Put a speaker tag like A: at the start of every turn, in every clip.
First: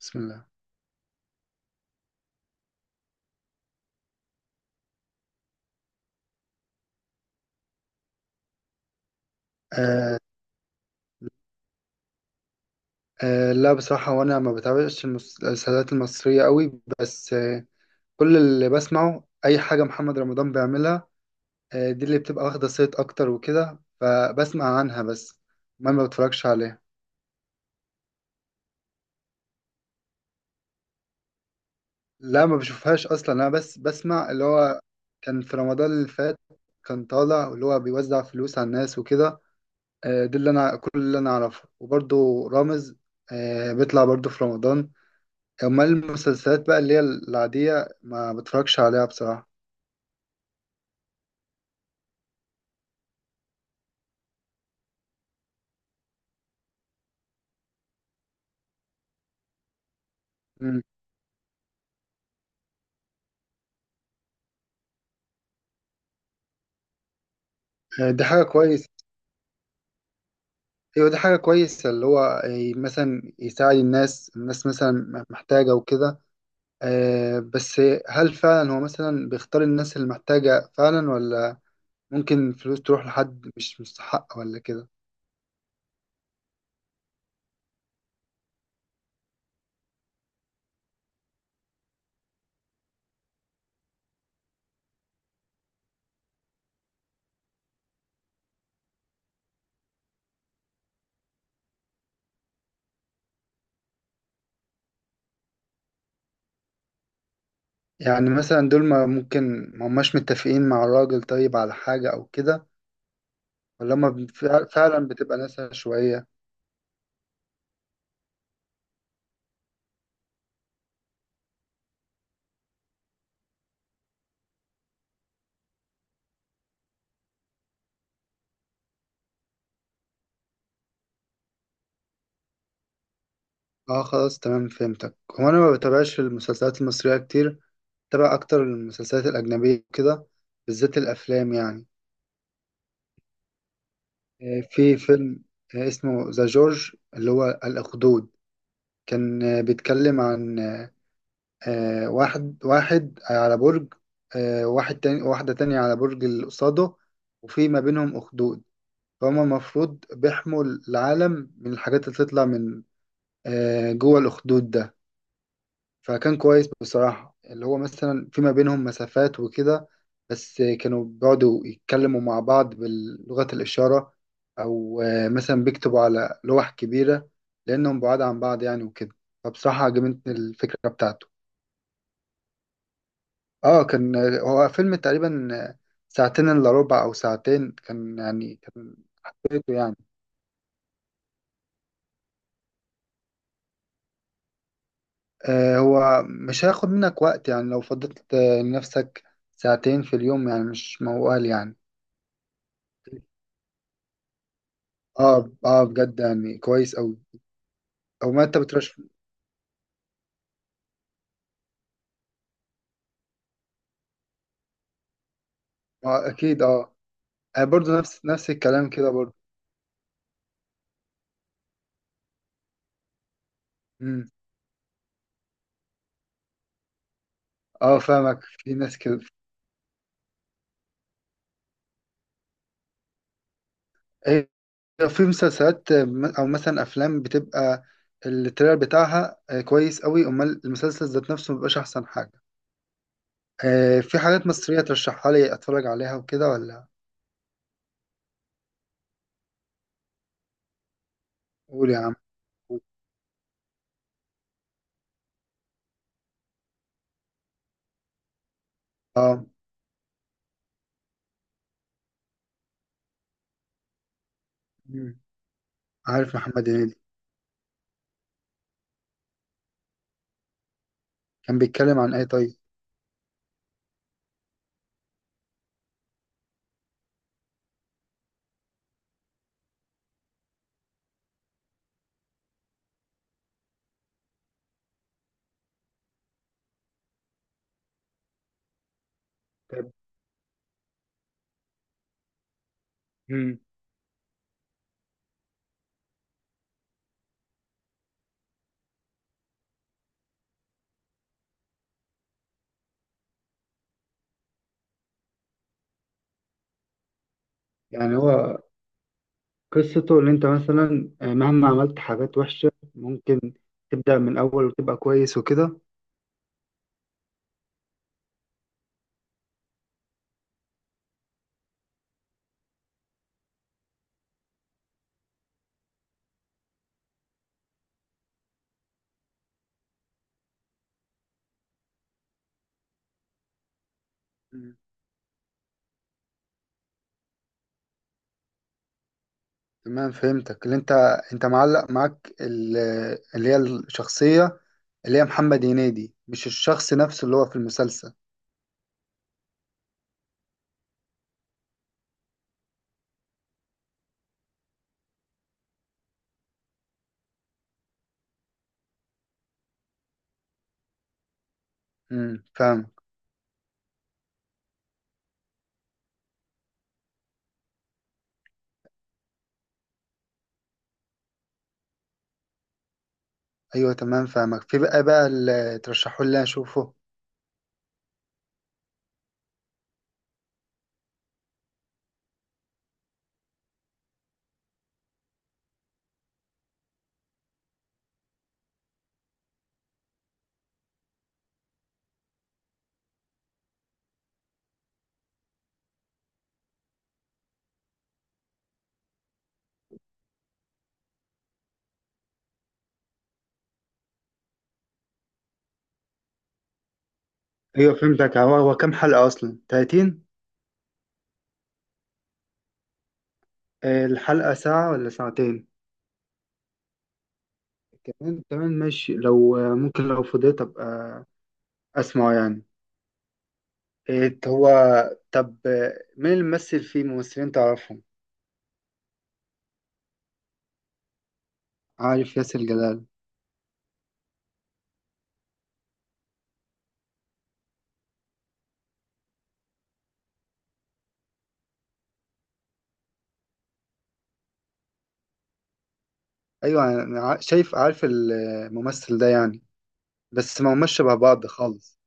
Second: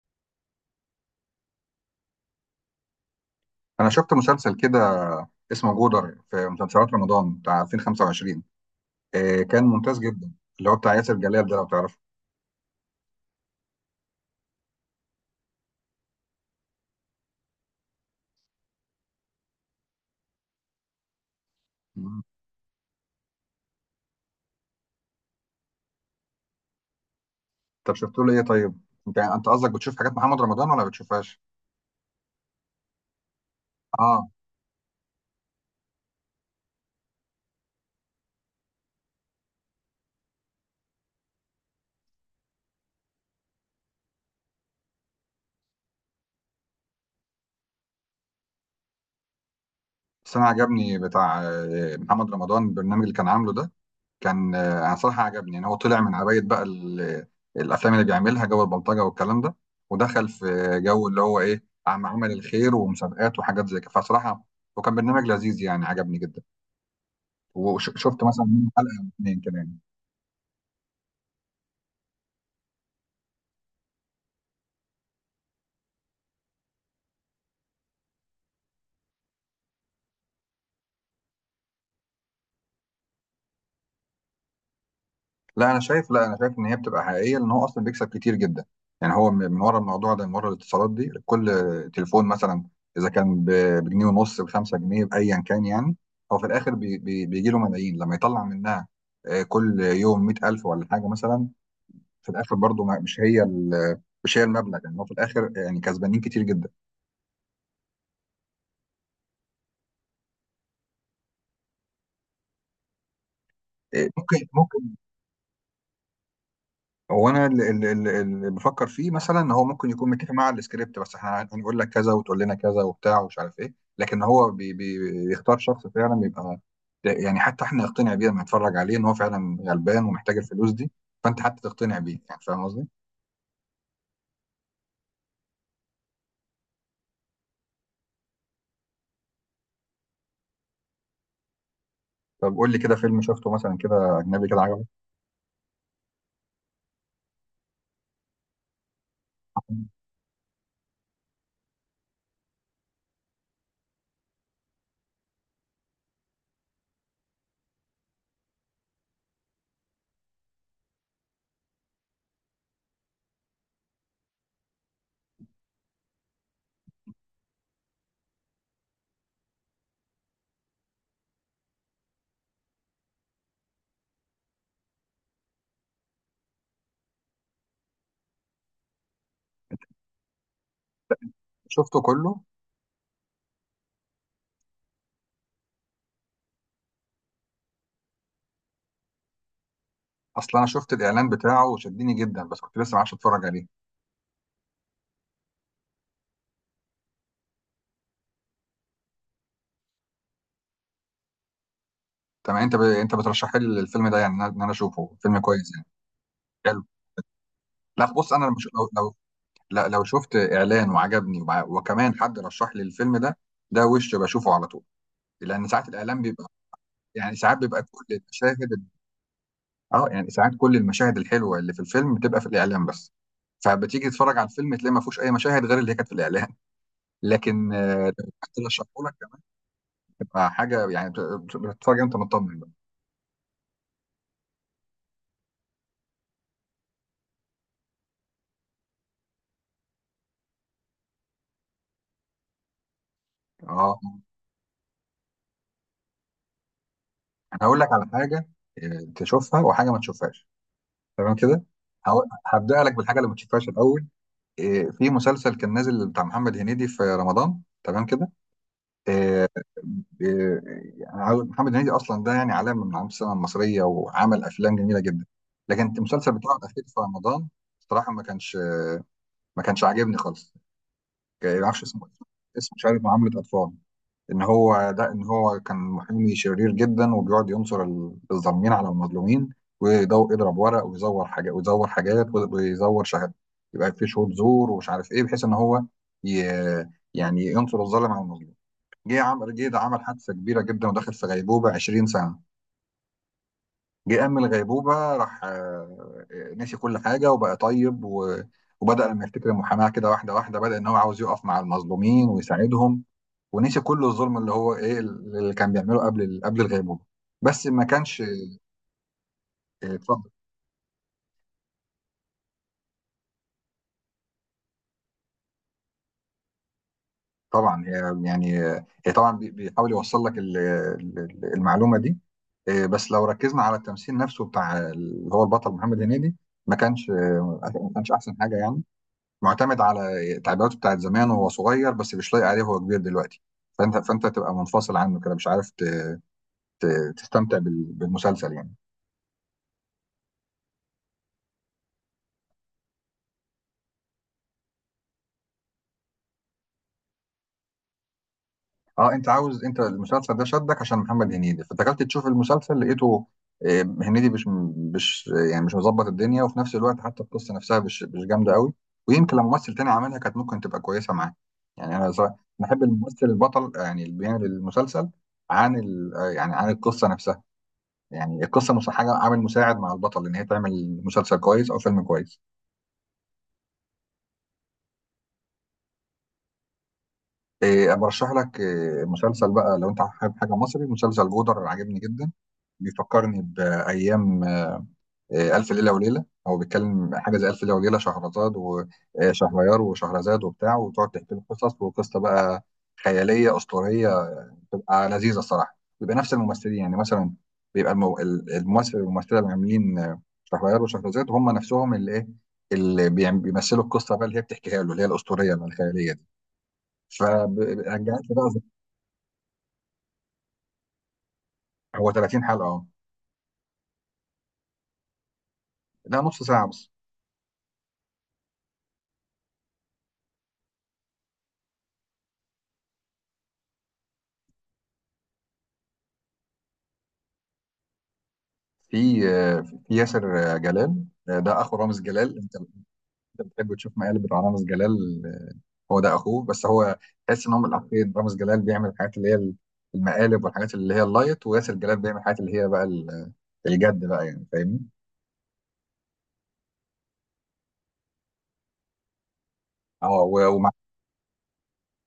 A: بسم الله.
B: انا شفت مسلسل كده اسمه جودر في مسلسلات رمضان بتاع 2025. إيه كان ممتاز
A: آه
B: جدا، اللي هو بتاع ياسر جلال ده لو تعرفه.
A: لا بصراحة، وانا ما بتابعش المسلسلات المصرية قوي، بس كل اللي بسمعه اي حاجة محمد رمضان بيعملها. آه، دي اللي
B: مم.
A: بتبقى واخدة صيت اكتر وكده، فبسمع عنها بس. ما بتفرجش عليها.
B: طب شفت له ايه طيب؟ انت يعني، انت قصدك بتشوف حاجات محمد رمضان ولا بتشوفهاش؟
A: لا ما بشوفهاش اصلا، انا بس
B: اه،
A: بسمع اللي هو كان في رمضان اللي فات، كان طالع اللي هو بيوزع فلوس على الناس وكده. آه دي اللي انا، كل اللي انا اعرفه. وبرضه رامز آه بيطلع برضه في رمضان. امال المسلسلات بقى اللي هي العادية ما بتفرجش عليها بصراحة.
B: بس انا عجبني بتاع محمد رمضان، البرنامج اللي كان عامله ده. كان انا صراحه عجبني ان هو طلع من عبايه بقى الافلام اللي بيعملها جو البلطجه والكلام ده، ودخل في
A: مم.
B: جو اللي هو ايه عمل الخير ومسابقات وحاجات زي كده. فصراحه وكان برنامج لذيذ يعني، عجبني جدا،
A: آه،
B: وشفت
A: دي حاجة
B: مثلا منه
A: كويسة.
B: حلقه او اتنين كمان.
A: ايوه دي حاجة كويسة، اللي هو مثلا يساعد الناس مثلا محتاجة وكده. آه، بس هل فعلا هو مثلا بيختار الناس اللي محتاجة فعلا، ولا ممكن الفلوس تروح لحد مش مستحق ولا كده؟
B: لا انا شايف ان هي بتبقى حقيقيه، لان هو اصلا بيكسب كتير جدا. يعني هو من ورا الموضوع ده، من ورا الاتصالات دي، كل تليفون مثلا اذا كان بجنيه ونص، بخمسة جنيه بايا كان يعني، هو في الاخر بي بي بيجي له ملايين لما يطلع منها. آه، كل يوم 100,000 ولا حاجه مثلا. في الاخر برضه مش هي مش هي المبلغ، يعني هو في الاخر يعني كسبانين كتير جدا.
A: يعني مثلا دول، ما ممكن ما هماش متفقين مع الراجل طيب على حاجة او كده؟ ولا
B: آه،
A: هما
B: ممكن.
A: فعلا بتبقى ناس عشوائية؟
B: هو انا اللي بفكر فيه مثلا ان هو ممكن يكون متفق مع السكريبت، بس احنا هنقول لك كذا وتقول لنا كذا وبتاع ومش عارف ايه، لكن هو بي بي بيختار شخص فعلا بيبقى يعني حتى احنا نقتنع بيه لما نتفرج عليه ان هو فعلا غلبان ومحتاج الفلوس دي. فانت حتى تقتنع بيه، يعني فاهم قصدي؟
A: اه خلاص تمام فهمتك. هو انا ما بتابعش المسلسلات المصرية كتير، بتابع اكتر المسلسلات الاجنبية كده، بالذات الافلام يعني.
B: طب قول لي كده فيلم شفته مثلا كده اجنبي كده
A: آه،
B: عجبك.
A: في فيلم آه، اسمه ذا جورج، اللي هو الاخدود. كان بيتكلم عن واحد واحد على برج، آه، واحد تاني، واحدة تانية على برج اللي قصاده، وفي ما بينهم اخدود، فهما المفروض بيحموا العالم من الحاجات اللي تطلع من جوه الاخدود ده. فكان كويس بصراحة، اللي هو مثلا فيما بينهم مسافات وكده، بس كانوا بيقعدوا يتكلموا مع بعض بلغة الإشارة، أو مثلا بيكتبوا على لوح كبيرة، لأنهم بعاد عن بعض يعني وكده. فبصراحة عجبتني الفكرة بتاعته.
B: شفته كله؟
A: اه، كان آه، هو فيلم تقريبا ساعتين إلا ربع أو ساعتين، كان يعني كان حبيته يعني.
B: اصلا انا شفت الاعلان بتاعه وشدني جدا، بس كنت لسه ما عرفش اتفرج عليه.
A: آه، هو مش هياخد منك وقت يعني، لو فضلت لنفسك ساعتين في اليوم، يعني مش موال يعني.
B: تمام، انت انت بترشح لي الفيلم ده يعني، ان انا إن أنا اشوفه فيلم
A: اه
B: كويس
A: اه،
B: يعني.
A: بجد يعني
B: حلو.
A: كويس أوي.
B: لا
A: او
B: بص
A: ما
B: انا
A: انت
B: مش...
A: بترش
B: لو، لا لو شفت اعلان وعجبني وكمان حد رشح لي الفيلم ده، ده وش بشوفه على طول. لان ساعات الاعلان
A: آه
B: بيبقى
A: اكيد اه.
B: يعني ساعات
A: انا
B: بيبقى
A: برضو
B: كل
A: نفس نفس
B: المشاهد
A: الكلام كده برضو.
B: اه، يعني ساعات كل المشاهد الحلوه اللي في الفيلم بتبقى في الاعلان بس، فبتيجي
A: امم،
B: تتفرج على الفيلم تلاقي ما فيهوش اي مشاهد غير اللي هي كانت في الاعلان. لكن
A: اه
B: آه، لو
A: فاهمك،
B: حد
A: في
B: رشحه
A: ناس
B: لك
A: كده.
B: كمان تبقى حاجه يعني بتتفرج انت مطمن بقى.
A: هي في مسلسلات آه، او مثلا افلام بتبقى التريلر بتاعها آه، كويس أوي، امال المسلسل ذات نفسه مبيبقاش احسن حاجة.
B: اه
A: آه، في حاجات مصرية ترشحها لي اتفرج عليها وكده ولا؟
B: انا هقول لك على حاجه، آه، تشوفها وحاجه ما تشوفهاش، تمام كده.
A: قول يا عم. قول.
B: هبدأ لك بالحاجه اللي ما تشوفهاش الاول. إيه، في مسلسل كان نازل بتاع محمد هنيدي في رمضان تمام كده.
A: اه.
B: إيه، إيه، يعني محمد هنيدي اصلا ده يعني علامه من علامات السينما المصريه وعمل افلام جميله
A: مم.
B: جدا، لكن المسلسل
A: عارف
B: بتاعه
A: محمد
B: الاخير
A: هنيدي.
B: في رمضان صراحه ما كانش عاجبني خالص.
A: كان
B: ما اعرفش
A: بيتكلم
B: اسمه،
A: عن ايه طيب؟
B: اسمه مش عارف معامله اطفال. ان هو ده، ان هو كان محامي شرير جدا وبيقعد ينصر الظالمين على المظلومين، يضرب ورق ويزور حاجات ويزور شهادات، يبقى في شهود زور ومش عارف ايه، بحيث ان هو ي... يعني ينصر الظالم على المظلوم. جه ده
A: طيب.
B: عمل حادثه كبيره جدا ودخل في غيبوبه 20 سنه.
A: مم.
B: جه قام من الغيبوبه، راح نسي كل حاجه وبقى طيب وبدأ لما يفتكر المحاماة كده واحدة واحدة، بدأ إن هو عاوز يقف مع المظلومين ويساعدهم، ونسي كل الظلم اللي هو ايه اللي كان بيعمله قبل قبل الغيبوبه. بس ما
A: يعني
B: كانش،
A: هو
B: آه،
A: قصته
B: اتفضل.
A: اللي انت مثلا آه، مهما عملت حاجات وحشة ممكن تبدأ من الأول وتبقى كويس وكده؟
B: طبعا هي يعني آه، هي طبعا بيحاول يوصل لك المعلومه دي. إيه، بس لو ركزنا على التمثيل نفسه بتاع اللي هو البطل محمد هنيدي، ما كانش آه، ما كانش احسن حاجه يعني، معتمد على تعبيراته بتاعت زمان وهو صغير، بس مش لايق عليه وهو كبير دلوقتي. فانت تبقى
A: مم.
B: منفصل عنه كده، مش عارف تستمتع بالمسلسل يعني.
A: تمام فهمتك، اللي انت انت معلق معاك اللي هي الشخصية، اللي هي محمد هنيدي، مش الشخص نفسه اللي هو في المسلسل.
B: اه انت عاوز، انت المسلسل ده شدك عشان محمد هنيدي، فدخلت تشوف المسلسل لقيته آه، هنيدي مش يعني مش مظبط الدنيا، وفي نفس الوقت حتى القصه نفسها مش جامده قوي. ويمكن لو ممثل تاني عملها كانت ممكن تبقى كويسه معاه. يعني انا صراحة بحب
A: فاهمك.
B: الممثل البطل آه، يعني اللي بيعمل المسلسل عن آه، يعني عن القصه نفسها. يعني القصه مش حاجه عامل مساعد مع البطل ان هي تعمل مسلسل كويس او فيلم كويس.
A: ايوه تمام فاهمك. في بقى بقى اللي ترشحوا لي اشوفه؟
B: آه، برشح لك آه، مسلسل بقى لو انت حابب حاجه مصري، مسلسل جودر عاجبني جدا، بيفكرني بايام آه، ألف ليلة وليلة. هو بيتكلم حاجة زي ألف ليلة وليلة، شهرزاد وشهريار، وشهرزاد وبتاع وتقعد تحكي له قصص، وقصة بقى خيالية أسطورية بتبقى لذيذة الصراحة. بيبقى نفس الممثلين يعني، مثلا بيبقى الممثل والممثلة اللي عاملين آه، شهريار وشهرزاد هم نفسهم اللي إيه اللي بيمثلوا القصة بقى اللي هي بتحكيها له، اللي هي الأسطورية اللي الخيالية دي.
A: ايوه
B: فرجعت لي
A: فهمتك.
B: بقى.
A: هو كام حلقة أصلا؟ 30؟
B: هو 30 حلقة أه.
A: آه، الحلقة ساعة ولا ساعتين؟
B: لا نص ساعة بس.
A: كمان تمام ماشي. لو آه، ممكن لو فضيت أبقى أسمعه يعني. إيه هو؟ طب مين اللي ممثل فيه؟ ممثلين تعرفهم؟
B: في آه، في ياسر آه، جلال آه، ده أخو رامز
A: عارف
B: جلال. انت
A: ياسر جلال.
B: بتحب تشوف مقالب رامز جلال، هو ده اخوه، بس هو تحس ان هم الاخين، رامز جلال بيعمل الحاجات اللي هي المقالب والحاجات اللي هي اللايت، وياسر جلال بيعمل الحاجات اللي هي بقى الجد بقى يعني، فاهمني.
A: ايوه أنا شايف، عارف الممثل ده يعني.
B: اه
A: بس
B: ومع،
A: ما هماش شبه بعض خالص.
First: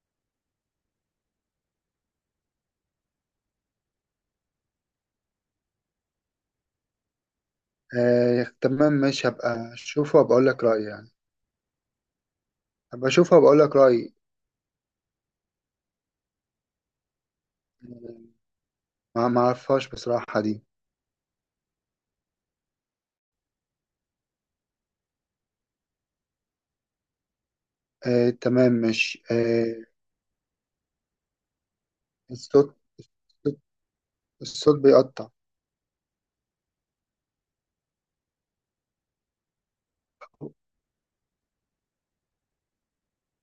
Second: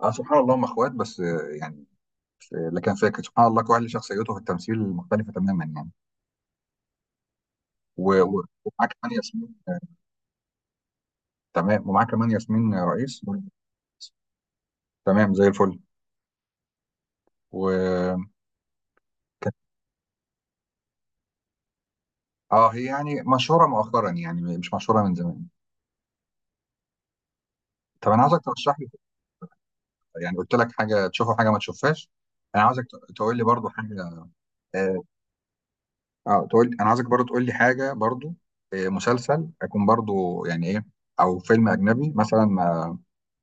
B: اه سبحان الله هم اخوات، بس آه، يعني آه، لكن فاكر سبحان الله كل واحد له شخصيته في التمثيل مختلفه تماما يعني.
A: آه
B: ومعاه
A: تمام
B: كمان
A: ماشي،
B: ياسمين،
A: هبقى اشوفه وبقول لك رأيي يعني.
B: تمام، ومعاه كمان ياسمين
A: هبقى
B: رئيس.
A: اشوفه وبقول لك رأيي.
B: تمام زي الفل. و،
A: ما ما اعرفهاش بصراحة دي.
B: اه هي يعني مشهوره مؤخرا يعني، مش مشهوره من زمان. طب انا
A: آه
B: عاوزك
A: تمام
B: ترشح لي،
A: ماشي آه.
B: يعني قلت لك حاجه تشوفها حاجه ما تشوفهاش. انا
A: الصوت
B: عاوزك تقول لي
A: الصوت
B: برضو حاجه.
A: الصوت
B: اه
A: بيقطع.
B: آه، تقول، انا عاوزك برضو تقول لي حاجه برضو، آه، مسلسل اكون برضو يعني ايه، او فيلم اجنبي مثلا ما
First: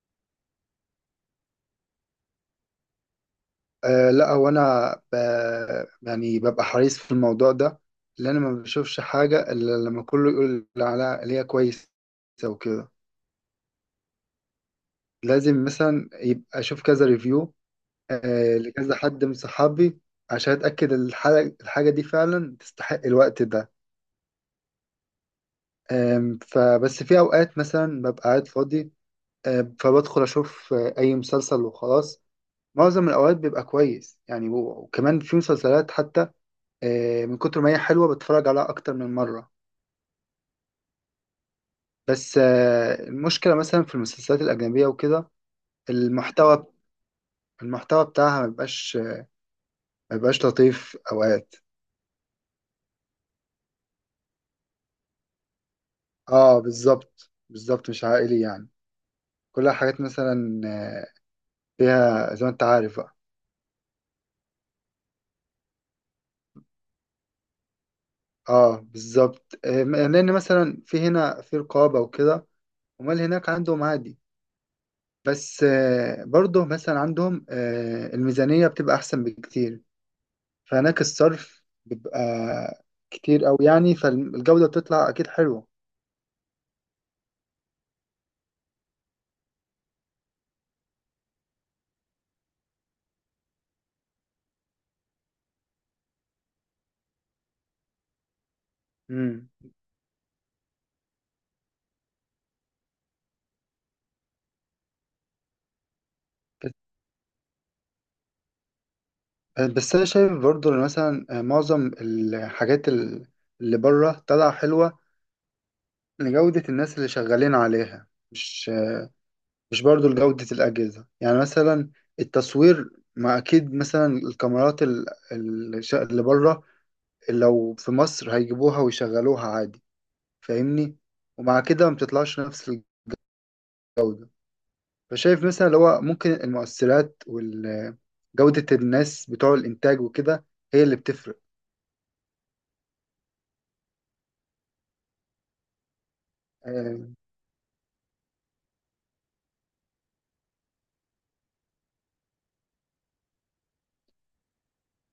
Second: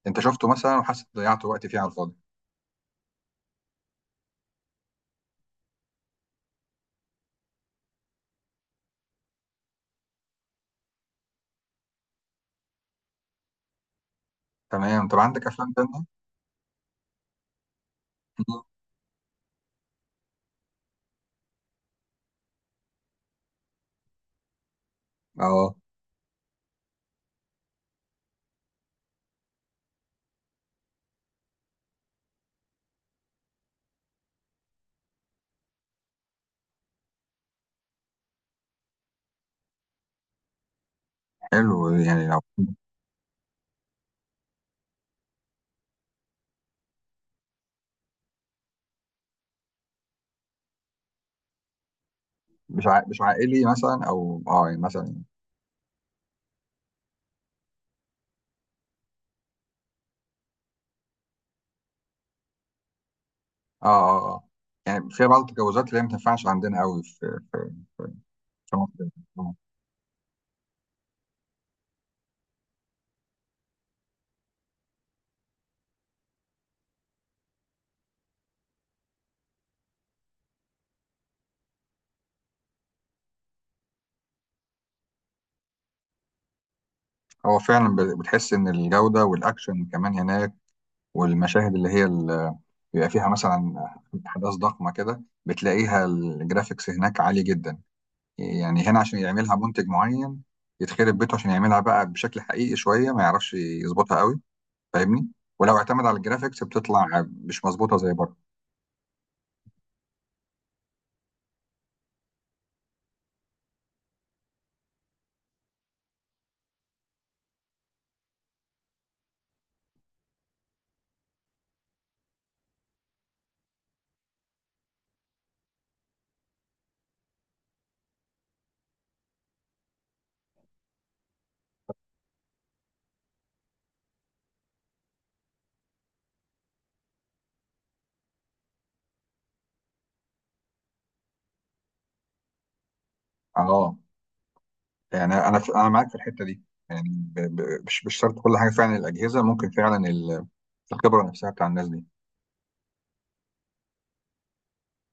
B: انت شفته مثلا وحاسس ضيعت وقت فيه على الفاضي.
A: آه لا هو يعني ببقى حريص في الموضوع ده، لان انا ما بشوفش حاجه الا لما كله يقول على اللي هي كويسه وكده.
B: تمام، طب عندك
A: لازم
B: افلام تانية؟
A: مثلا يبقى اشوف كذا ريفيو، آه
B: مم.
A: لكذا حد من صحابي، عشان اتاكد الحاجه، الحاجه دي فعلا تستحق الوقت ده.
B: اه
A: فبس في اوقات مثلا ببقى قاعد فاضي، آه فبدخل اشوف آه، اي مسلسل وخلاص. معظم الاوقات بيبقى كويس يعني، وكمان في مسلسلات حتى آه، من كتر ما هي حلوة بتفرج عليها أكتر من مرة.
B: حلو يعني
A: بس
B: لو
A: آه، المشكلة مثلا في المسلسلات الأجنبية وكده، المحتوى، المحتوى بتاعها ما بيبقاش، ما بيبقاش لطيف أوقات.
B: مش مش عائلي مثلا او اه يعني مثلا،
A: اه بالظبط، بالظبط مش عائلي يعني، كلها حاجات مثلا آه، فيها زي ما انت عارف بقى.
B: اه اه اه يعني في بعض التجاوزات اللي هي ما تنفعش عندنا قوي في في
A: اه
B: مصر. آه.
A: بالظبط، آه، لأن مثلا في هنا في رقابة وكده. أمال هناك عندهم عادي. بس آه، برضه مثلا عندهم آه، الميزانية بتبقى أحسن بكتير، فهناك الصرف بيبقى كتير أوي يعني، فالجودة بتطلع أكيد حلوة.
B: هو فعلا بتحس ان الجوده والاكشن كمان هناك، والمشاهد اللي هي بيبقى فيها مثلا احداث ضخمه كده، بتلاقيها الجرافيكس هناك عالي جدا. يعني هنا عشان
A: مم.
B: يعملها منتج معين يتخرب بيته عشان يعملها بقى بشكل حقيقي شويه، ما يعرفش يظبطها قوي، فاهمني. ولو اعتمد على الجرافيكس
A: بس،
B: بتطلع مش مظبوطه زي بره.
A: بس أنا شايف برضو إن مثلا معظم الحاجات اللي بره طالعة حلوة لجودة الناس اللي شغالين عليها، مش، مش برضو لجودة الأجهزة. يعني مثلا التصوير، ما أكيد مثلا الكاميرات اللي بره، لو في مصر هيجيبوها ويشغلوها عادي، فاهمني، ومع كده ما بتطلعش نفس. فشايف مثلا اللي هو ممكن المؤثرات وجودة الناس بتوع الإنتاج وكده هي اللي بتفرق.
B: اه يعني انا معاك في الحته دي. يعني
A: آه،
B: مش شرط كل حاجه فعلا الاجهزه، ممكن فعلا الخبره نفسها بتاع الناس دي.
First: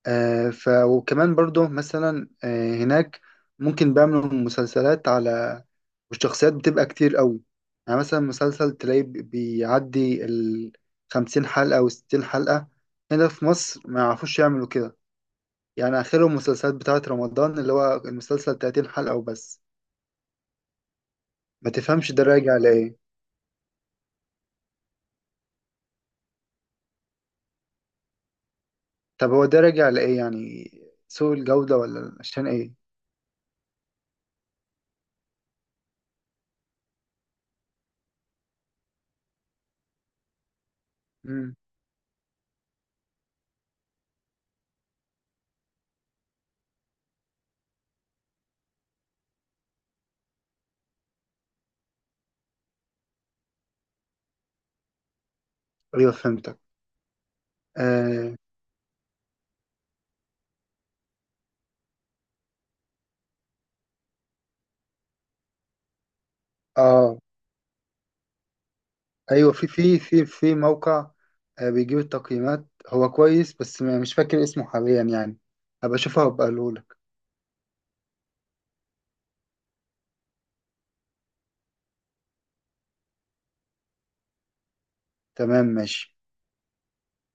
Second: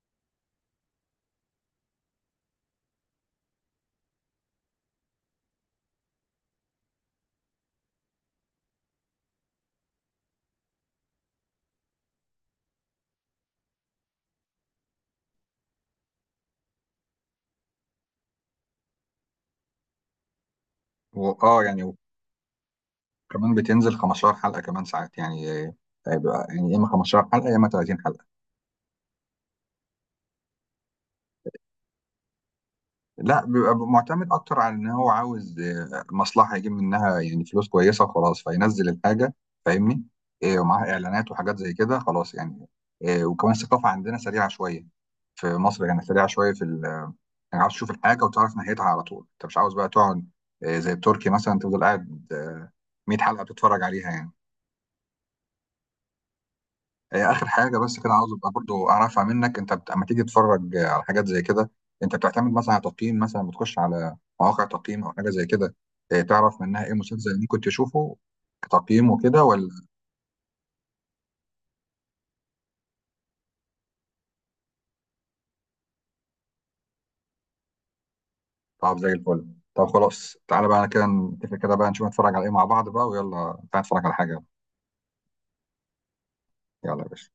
A: آه، ف وكمان برضو مثلا آه، هناك ممكن بيعملوا مسلسلات على، والشخصيات بتبقى كتير قوي. يعني مثلا مسلسل تلاقيه بيعدي ال 50 حلقة و 60 حلقة. هنا في مصر ما يعرفوش يعملوا كده، يعني آخرهم المسلسلات بتاعة رمضان اللي هو المسلسل 30 حلقة وبس.
B: واه
A: ما
B: يعني
A: تفهمش ده راجع لإيه؟
B: كمان بتنزل 15 حلقة كمان ساعات يعني آه، بيبقى يعني يا إما 15 حلقة يا إما 30 حلقة.
A: طب هو ده راجع لإيه يعني، سوء الجودة ولا عشان إيه؟
B: لا بيبقى معتمد أكتر على إن هو عاوز آه، مصلحة يجيب منها يعني فلوس كويسة وخلاص، فينزل الحاجة فاهمني. آه، ومعاها إعلانات
A: مم.
B: وحاجات زي كده خلاص يعني. آه، وكمان الثقافة عندنا سريعة شوية في مصر يعني، سريعة شوية في يعني عاوز تشوف الحاجة وتعرف نهايتها على طول، أنت مش عاوز بقى تقعد آه، زي التركي مثلا تفضل قاعد آه، 100 حلقة بتتفرج عليها يعني.
A: أيوه فهمتك.
B: هي اخر حاجه بس كده عاوز
A: آه,
B: ابقى برضو اعرفها منك، انت لما تيجي تتفرج آه، على حاجات زي كده انت بتعتمد مثلا على تقييم، مثلا بتخش على مواقع تقييم او حاجه زي كده، إيه، تعرف منها ايه
A: آه
B: مسلسل ممكن تشوفه كتقييم وكده
A: أيوه، في،
B: ولا؟
A: في، في، في موقع آه بيجيب التقييمات، هو كويس، بس مش فاكر اسمه حاليا يعني. هبقى أشوفه وأبقى أقولهولك.
B: طب زي الفل. طب خلاص تعالى بقى كده نتفق كده بقى نشوف نتفرج على ايه مع بعض بقى، ويلا تعالى نتفرج على حاجه.
A: تمام ماشي.
B: يلا يا باشا.